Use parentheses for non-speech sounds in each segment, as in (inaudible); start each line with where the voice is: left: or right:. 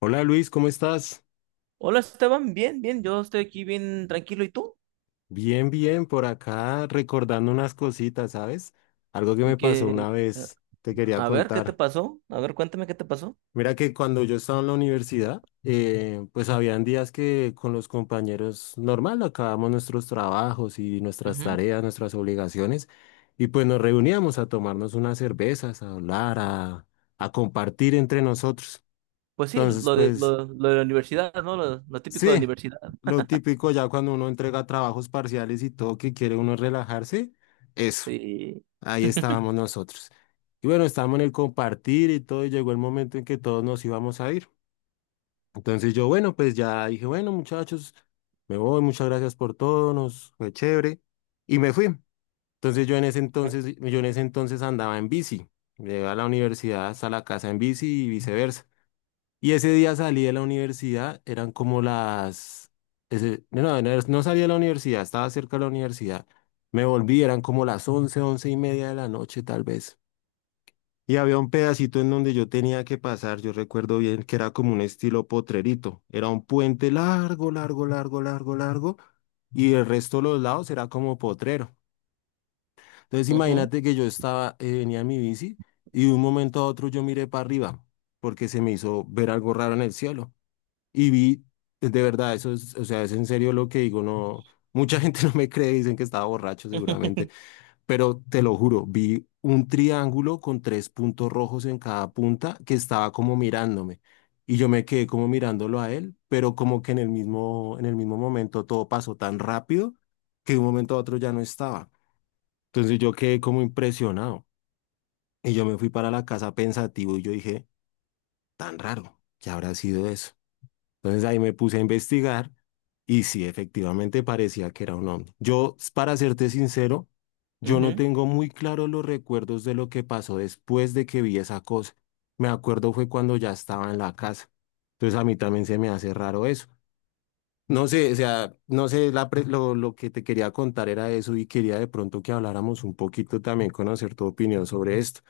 left: Hola Luis, ¿cómo estás?
right: Hola Esteban, bien, bien, yo estoy aquí bien tranquilo. ¿Y tú?
left: Bien, bien, por acá recordando unas cositas, ¿sabes? Algo que me
right: ¿Y
left: pasó
right: que
left: una
right: eh,
left: vez, te quería
right: A ver, ¿qué te
left: contar.
right: pasó? A ver, cuéntame qué te pasó.
left: Mira que cuando yo estaba en la universidad, pues habían días que con los compañeros normal acabamos nuestros trabajos y nuestras
right: Ujú.
left: tareas, nuestras obligaciones, y pues nos reuníamos a tomarnos unas cervezas, a hablar, a compartir entre nosotros.
right: Pues sí,
left: Entonces,
right: lo de,
left: pues,
right: lo, lo de la universidad, ¿no? Lo típico de la
left: sí,
right: universidad.
left: lo típico ya cuando uno entrega trabajos parciales y todo que quiere uno relajarse, eso,
right: Sí.
left: ahí
right: (laughs)
left: estábamos nosotros. Y bueno, estábamos en el compartir y todo, y llegó el momento en que todos nos íbamos a ir. Entonces yo, bueno, pues ya dije, bueno, muchachos, me voy, muchas gracias por todo, nos fue chévere, y me fui. Entonces yo en ese entonces andaba en bici, llegué a la universidad hasta la casa en bici y viceversa. Y ese día salí de la universidad, eran como no, no, no salí de la universidad, estaba cerca de la universidad. Me volví, eran como las once y media de la noche tal vez. Y había un pedacito en donde yo tenía que pasar, yo recuerdo bien que era como un estilo potrerito. Era un puente largo, largo, largo, largo, largo. Y el resto de los lados era como potrero. Entonces
right: Ujú.
left: imagínate que venía en mi bici y de un momento a otro yo miré para arriba porque se me hizo ver algo raro en el cielo y vi, de verdad, eso es, o sea, es en serio lo que digo, no, mucha gente (laughs) no me cree, dicen que estaba borracho seguramente,
right: (laughs)
left: pero te lo juro, vi un triángulo con tres puntos rojos en cada punta que estaba como mirándome y yo me quedé como mirándolo a él, pero como que en el mismo momento todo pasó tan rápido que de un momento a otro ya no estaba. Entonces yo quedé como impresionado y yo me fui para la casa pensativo y yo dije, tan raro, ¿qué habrá sido eso? Entonces ahí me puse a investigar y sí, efectivamente parecía que era un ovni. Yo, para serte sincero, yo no
right: Ujú.
left: tengo muy claro los recuerdos de lo que pasó después de que vi esa cosa. Me acuerdo fue cuando ya estaba en la casa. Entonces a mí también se me hace raro eso. No sé, o sea, no sé, lo, que te quería contar era eso y quería de pronto que habláramos un poquito también, conocer tu opinión sobre esto.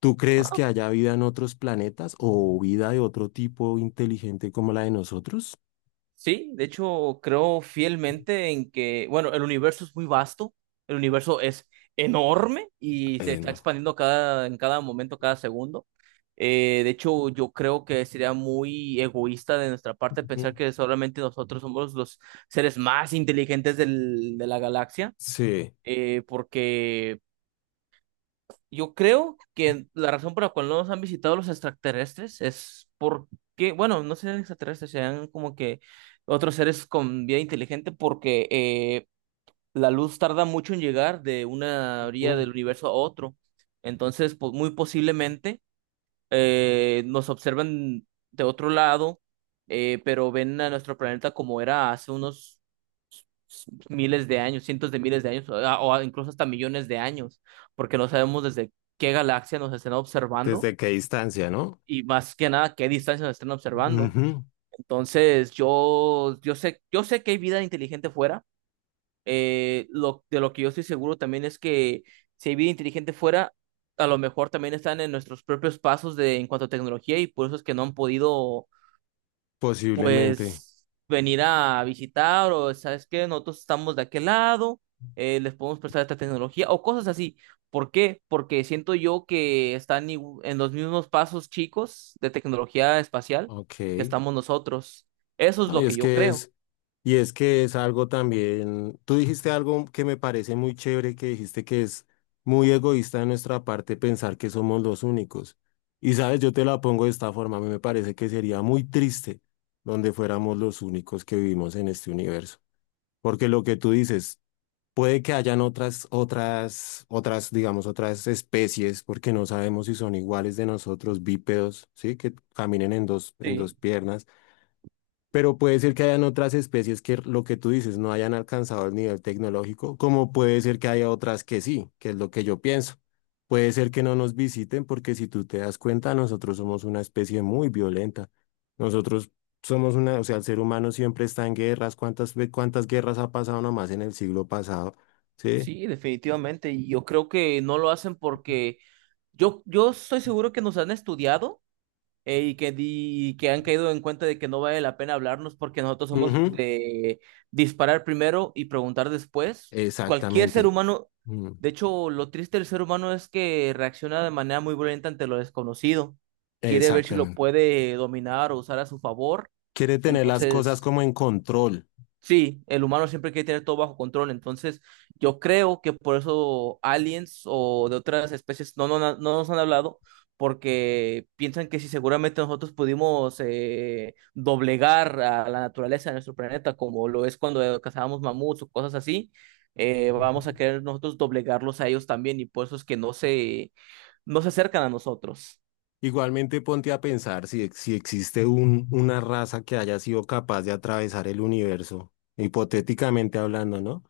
left: ¿Tú crees
right: Ah,
left: que haya vida en otros planetas o vida de otro tipo inteligente como la de nosotros?
right: sí, de hecho, creo fielmente en que, bueno, el universo es muy vasto, el universo es enorme y se está
left: No.
right: expandiendo en cada momento, cada segundo. De hecho, yo creo que sería muy egoísta de nuestra parte pensar
left: Ujú.
right: que solamente nosotros somos los seres más inteligentes de la galaxia,
left: Sí.
right: porque yo creo que la razón por la cual no nos han visitado los extraterrestres es porque, bueno, no sean extraterrestres, sean como que otros seres con vida inteligente, porque la luz tarda mucho en llegar de una orilla
left: Ujú.
right: del universo a otro. Entonces, pues, muy posiblemente nos observan de otro lado, pero ven a nuestro planeta como era hace unos miles de años, cientos de miles de años, o incluso hasta millones de años, porque no sabemos desde qué galaxia nos estén observando
left: ¿Desde qué distancia, no?
right: y más que nada qué distancia nos estén observando.
left: Ujú.
right: Entonces, yo sé que hay vida inteligente fuera. De lo que yo estoy seguro también es que si hay vida inteligente fuera, a lo mejor también están en nuestros propios pasos en cuanto a tecnología y por eso es que no han podido
left: Posiblemente.
right: pues venir a visitar o sabes que nosotros estamos de aquel lado, les podemos prestar esta tecnología o cosas así. ¿Por qué? Porque siento yo que están en los mismos pasos chicos de tecnología espacial
left: Ok.
right: que estamos nosotros. Eso es
left: No,
right: lo que yo creo.
left: y es que es algo también. Tú dijiste algo que me parece muy chévere, que dijiste que es muy egoísta de nuestra parte pensar que somos los únicos. Y sabes, yo te la pongo de esta forma, a mí me parece que sería muy triste donde fuéramos los únicos que vivimos en este universo. Porque lo que tú dices, puede que hayan otras, otras, otras, digamos, otras especies, porque no sabemos si son iguales de nosotros, bípedos, ¿sí? Que caminen en dos
right: Sí,
left: piernas. Pero puede ser que hayan otras especies que lo que tú dices no hayan alcanzado el nivel tecnológico, como puede ser que haya otras que sí, que es lo que yo pienso. Puede ser que no nos visiten porque si tú te das cuenta, nosotros somos una especie muy violenta. Nosotros somos una, o sea, el ser humano siempre está en guerras. ¿Cuántas guerras ha pasado nomás en el siglo pasado? ¿Sí?
right: sí, definitivamente. Y yo creo que no lo hacen porque yo estoy seguro que nos han estudiado y que han caído en cuenta de que no vale la pena hablarnos porque nosotros somos
left: Ujú.
right: de disparar primero y preguntar después. Cualquier ser
left: Exactamente.
right: humano,
left: Mm.
right: de hecho, lo triste del ser humano es que reacciona de manera muy violenta ante lo desconocido. Quiere ver si lo
left: Exactamente.
right: puede dominar o usar a su favor.
left: Quiere tener las cosas
right: Entonces...
left: como en control.
right: Sí, el humano siempre quiere tener todo bajo control, entonces yo creo que por eso aliens o de otras especies no, no, no nos han hablado, porque piensan que si seguramente nosotros pudimos doblegar a la naturaleza de nuestro planeta, como lo es cuando cazábamos mamuts o cosas así,
left: Ujú.
right: vamos a querer nosotros doblegarlos a ellos también y por eso es que no se acercan a nosotros.
left: Igualmente ponte a pensar si, si existe una raza que haya sido capaz de atravesar el universo, hipotéticamente hablando, ¿no?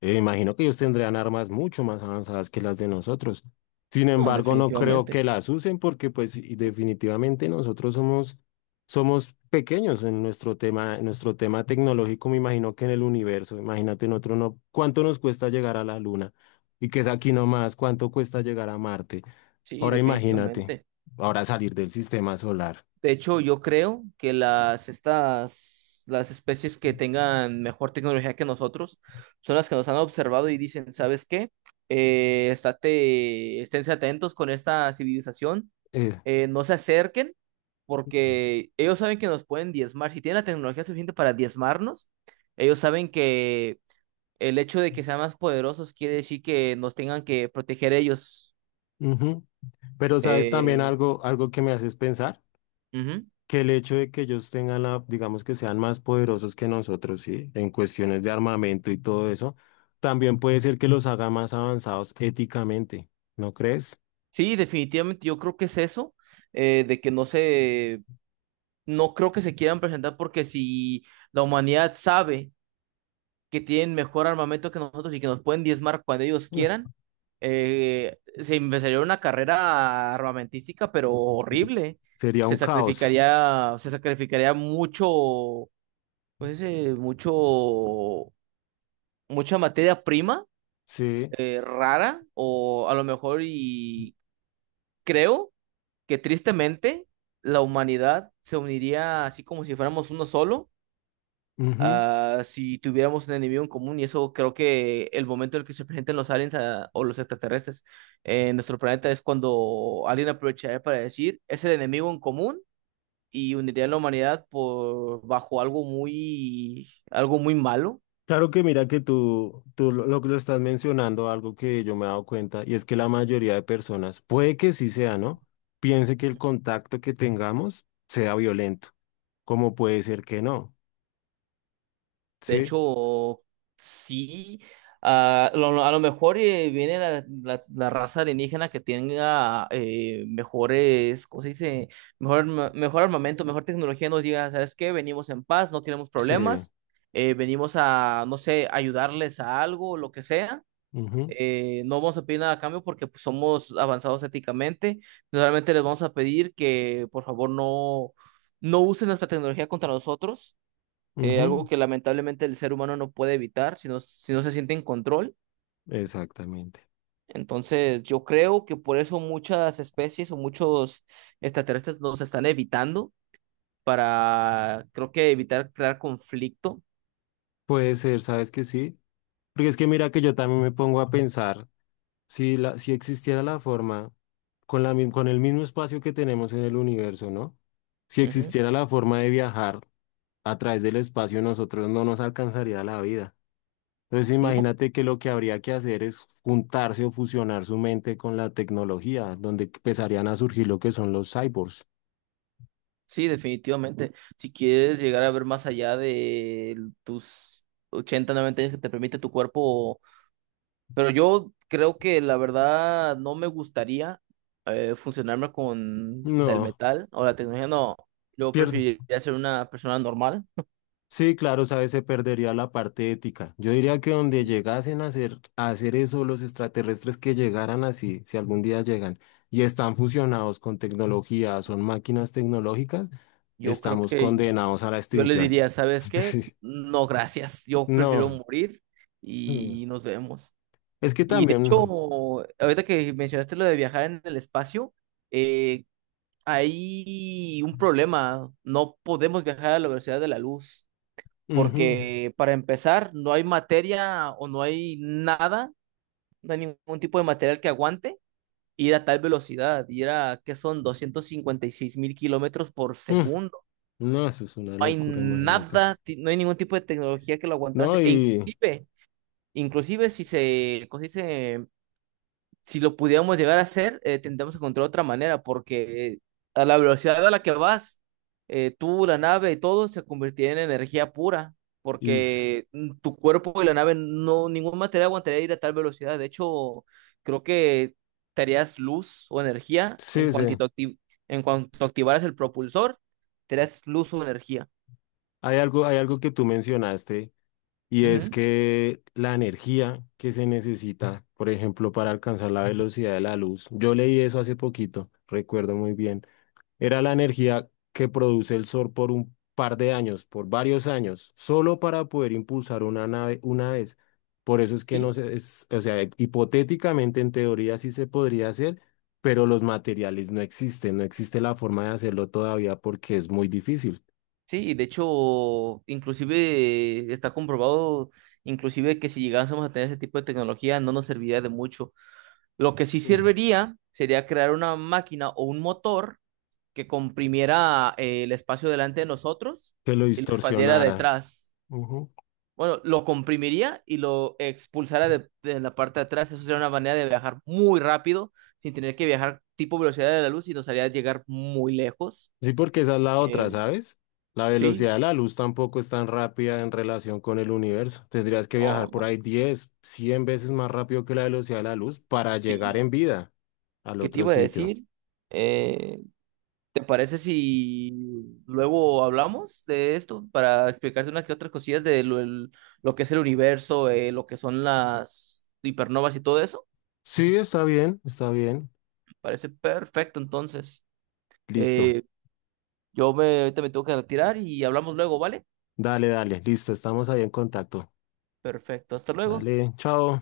left: Imagino que ellos tendrían armas mucho más avanzadas que las de nosotros. Sin
right: No,
left: embargo, no creo
right: definitivamente,
left: que las usen porque, pues, y definitivamente nosotros somos, somos pequeños en nuestro tema tecnológico. Me imagino que en el universo, imagínate, nosotros no, ¿cuánto nos cuesta llegar a la Luna? Y que es aquí nomás, ¿cuánto cuesta llegar a Marte?
right: sí,
left: Ahora imagínate,
right: definitivamente.
left: ahora salir del sistema solar.
right: De hecho, yo creo que las especies que tengan mejor tecnología que nosotros son las que nos han observado y dicen, ¿sabes qué? Esténse atentos con esta civilización,
left: Eh,
right: no se acerquen, porque ellos saben que nos pueden diezmar. Si tienen la tecnología suficiente para diezmarnos, ellos saben que el hecho de que sean más poderosos quiere decir que nos tengan que proteger ellos.
left: Ujú. Pero sabes también
right: Eh,
left: algo, algo que me haces pensar,
right: ujú.
left: que el hecho de que ellos tengan la, digamos que sean más poderosos que nosotros, ¿sí? En cuestiones de armamento y todo eso, también puede ser que los haga más avanzados éticamente, ¿no crees?
right: Sí, definitivamente yo creo que es eso, de que no creo que se quieran presentar porque si la humanidad sabe que tienen mejor armamento que nosotros y que nos pueden diezmar cuando ellos
left: Mm.
right: quieran, se empezaría una carrera armamentística, pero horrible.
left: Sería
right: Se
left: un caos,
right: sacrificaría, se sacrificaría mucho, pues, mucha materia prima
left: ¿sí?
right: rara o a lo mejor y creo que tristemente la humanidad se uniría así como si fuéramos uno solo,
left: Ujú.
right: si tuviéramos un enemigo en común, y eso creo que el momento en el que se presenten los aliens o los extraterrestres en nuestro planeta es cuando alguien aprovecharía para decir, es el enemigo en común y uniría a la humanidad por bajo algo muy malo.
left: Claro que mira que tú lo que lo estás mencionando, algo que yo me he dado cuenta, y es que la mayoría de personas, puede que sí sea, ¿no? Piense que el contacto que tengamos sea violento, como puede ser que no,
right: De
left: ¿sí?
right: hecho, sí. A lo mejor viene la, la raza alienígena que tenga mejores, ¿cómo se dice? Mejor armamento, mejor tecnología. Nos diga, ¿sabes qué? Venimos en paz, no queremos
left: Sí.
right: problemas. Venimos a, no sé, ayudarles a algo, lo que sea.
left: Ujú,
right: No vamos a pedir nada a cambio porque pues, somos avanzados éticamente. Solamente les vamos a pedir que, por favor, no usen nuestra tecnología contra nosotros, algo
left: ujú.
right: que lamentablemente el ser humano no puede evitar si no se siente en control.
left: Exactamente.
right: Entonces, yo creo que por eso muchas especies o muchos extraterrestres nos están evitando para, creo que evitar crear conflicto.
left: Puede ser, ¿sabes que sí? Porque es que mira que yo también me pongo a pensar si existiera la forma con el mismo espacio que tenemos en el universo, ¿no? Si
right: Ujú.
left: existiera la forma de viajar a través del espacio, nosotros no nos alcanzaría la vida. Entonces
right: ¿No?
left: imagínate que lo que habría que hacer es juntarse o fusionar su mente con la tecnología, donde empezarían a surgir lo que son los cyborgs.
right: Sí, definitivamente. Si quieres llegar a ver más allá de tus 80, 90 años que te permite tu cuerpo. Pero yo creo que la verdad no me gustaría funcionarme con el
left: No,
right: metal o la tecnología. No, yo
left: pierdo.
right: preferiría ser una persona normal.
left: Sí, claro, sabes, se perdería la parte ética. Yo diría que donde
right: Sí,
left: llegasen a hacer eso los extraterrestres que llegaran así, si algún día llegan y están fusionados con tecnología, son máquinas tecnológicas,
right: yo creo
left: estamos
right: que
left: condenados a la
right: yo les
left: extinción.
right: diría, ¿sabes
left: (laughs)
right: qué?
left: Sí,
right: No, gracias. Yo prefiero
left: no.
right: morir
left: Mm.
right: y nos vemos.
left: Es que
right: Y de
left: también,
right: hecho, ahorita que mencionaste lo de viajar en el espacio, eh, hay un problema. No podemos viajar a la velocidad de la luz.
left: ujú,
right: Porque para empezar no hay materia o no hay nada, no hay ningún tipo de material que aguante ir a tal velocidad, ir a, ¿qué son? 256.000 kilómetros por
left: mm,
right: segundo.
left: no, eso es una
right: No hay
left: locura, imagínate.
right: nada, no hay ningún tipo de tecnología que lo
left: No,
right: aguantase. E inclusive si se, ¿cómo se dice? Si lo pudiéramos llegar a hacer, tendríamos que encontrar otra manera, porque a la velocidad a la que vas, tú, la nave y todo se convertiría en energía pura,
left: y s-
right: porque tu cuerpo y la nave, no, ningún material aguantaría ir a tal velocidad. De hecho, creo que te harías luz o energía
left: sí, sí.
right: en cuanto activaras el propulsor, te harías luz o energía.
left: Hay algo que tú mencionaste. Y es
right: Ujú.
left: que la energía que se necesita, por ejemplo, para alcanzar la velocidad de la luz, yo leí eso hace poquito, recuerdo muy bien, era la energía que produce el Sol por un par de años, por varios años, solo para poder impulsar una nave una vez. Por eso es que no
right: Sí,
left: se, es, o sea, hipotéticamente en teoría sí se podría hacer, pero los materiales no existen, no existe la forma de hacerlo todavía porque es muy difícil.
right: sí, y de hecho, inclusive está comprobado, inclusive que si llegásemos a tener ese tipo de tecnología no nos serviría de mucho. Lo que sí
left: Mm.
right: serviría sería crear una máquina o un motor que comprimiera el espacio delante de nosotros
left: Que lo
right: y lo expandiera
left: distorsionara.
right: detrás. Bueno, lo comprimiría y lo expulsara de la parte de atrás. Eso sería una manera de viajar muy rápido sin tener que viajar tipo velocidad de la luz y nos haría llegar muy lejos.
left: Sí, porque esa es la otra,
right: Eh,
left: ¿sabes? La
right: sí,
left: velocidad de la luz tampoco es tan rápida en relación con el universo. Tendrías que viajar
right: no, no.
left: por ahí 10, 100 veces más rápido que la velocidad de la luz para llegar
right: Sí.
left: en vida al
right: ¿Qué te
left: otro
right: iba a
left: sitio.
right: decir? Eh, ¿Te parece si luego hablamos de esto para explicarte unas que otras cosillas de lo que es el universo, lo que son las hipernovas y todo eso?
left: Sí, está bien, está bien.
right: Parece perfecto, entonces.
left: Listo.
right: Eh, ahorita me tengo que retirar y hablamos luego, ¿vale?
left: Dale, dale, listo. Estamos ahí en contacto.
right: Perfecto, hasta luego.
left: Dale, chao.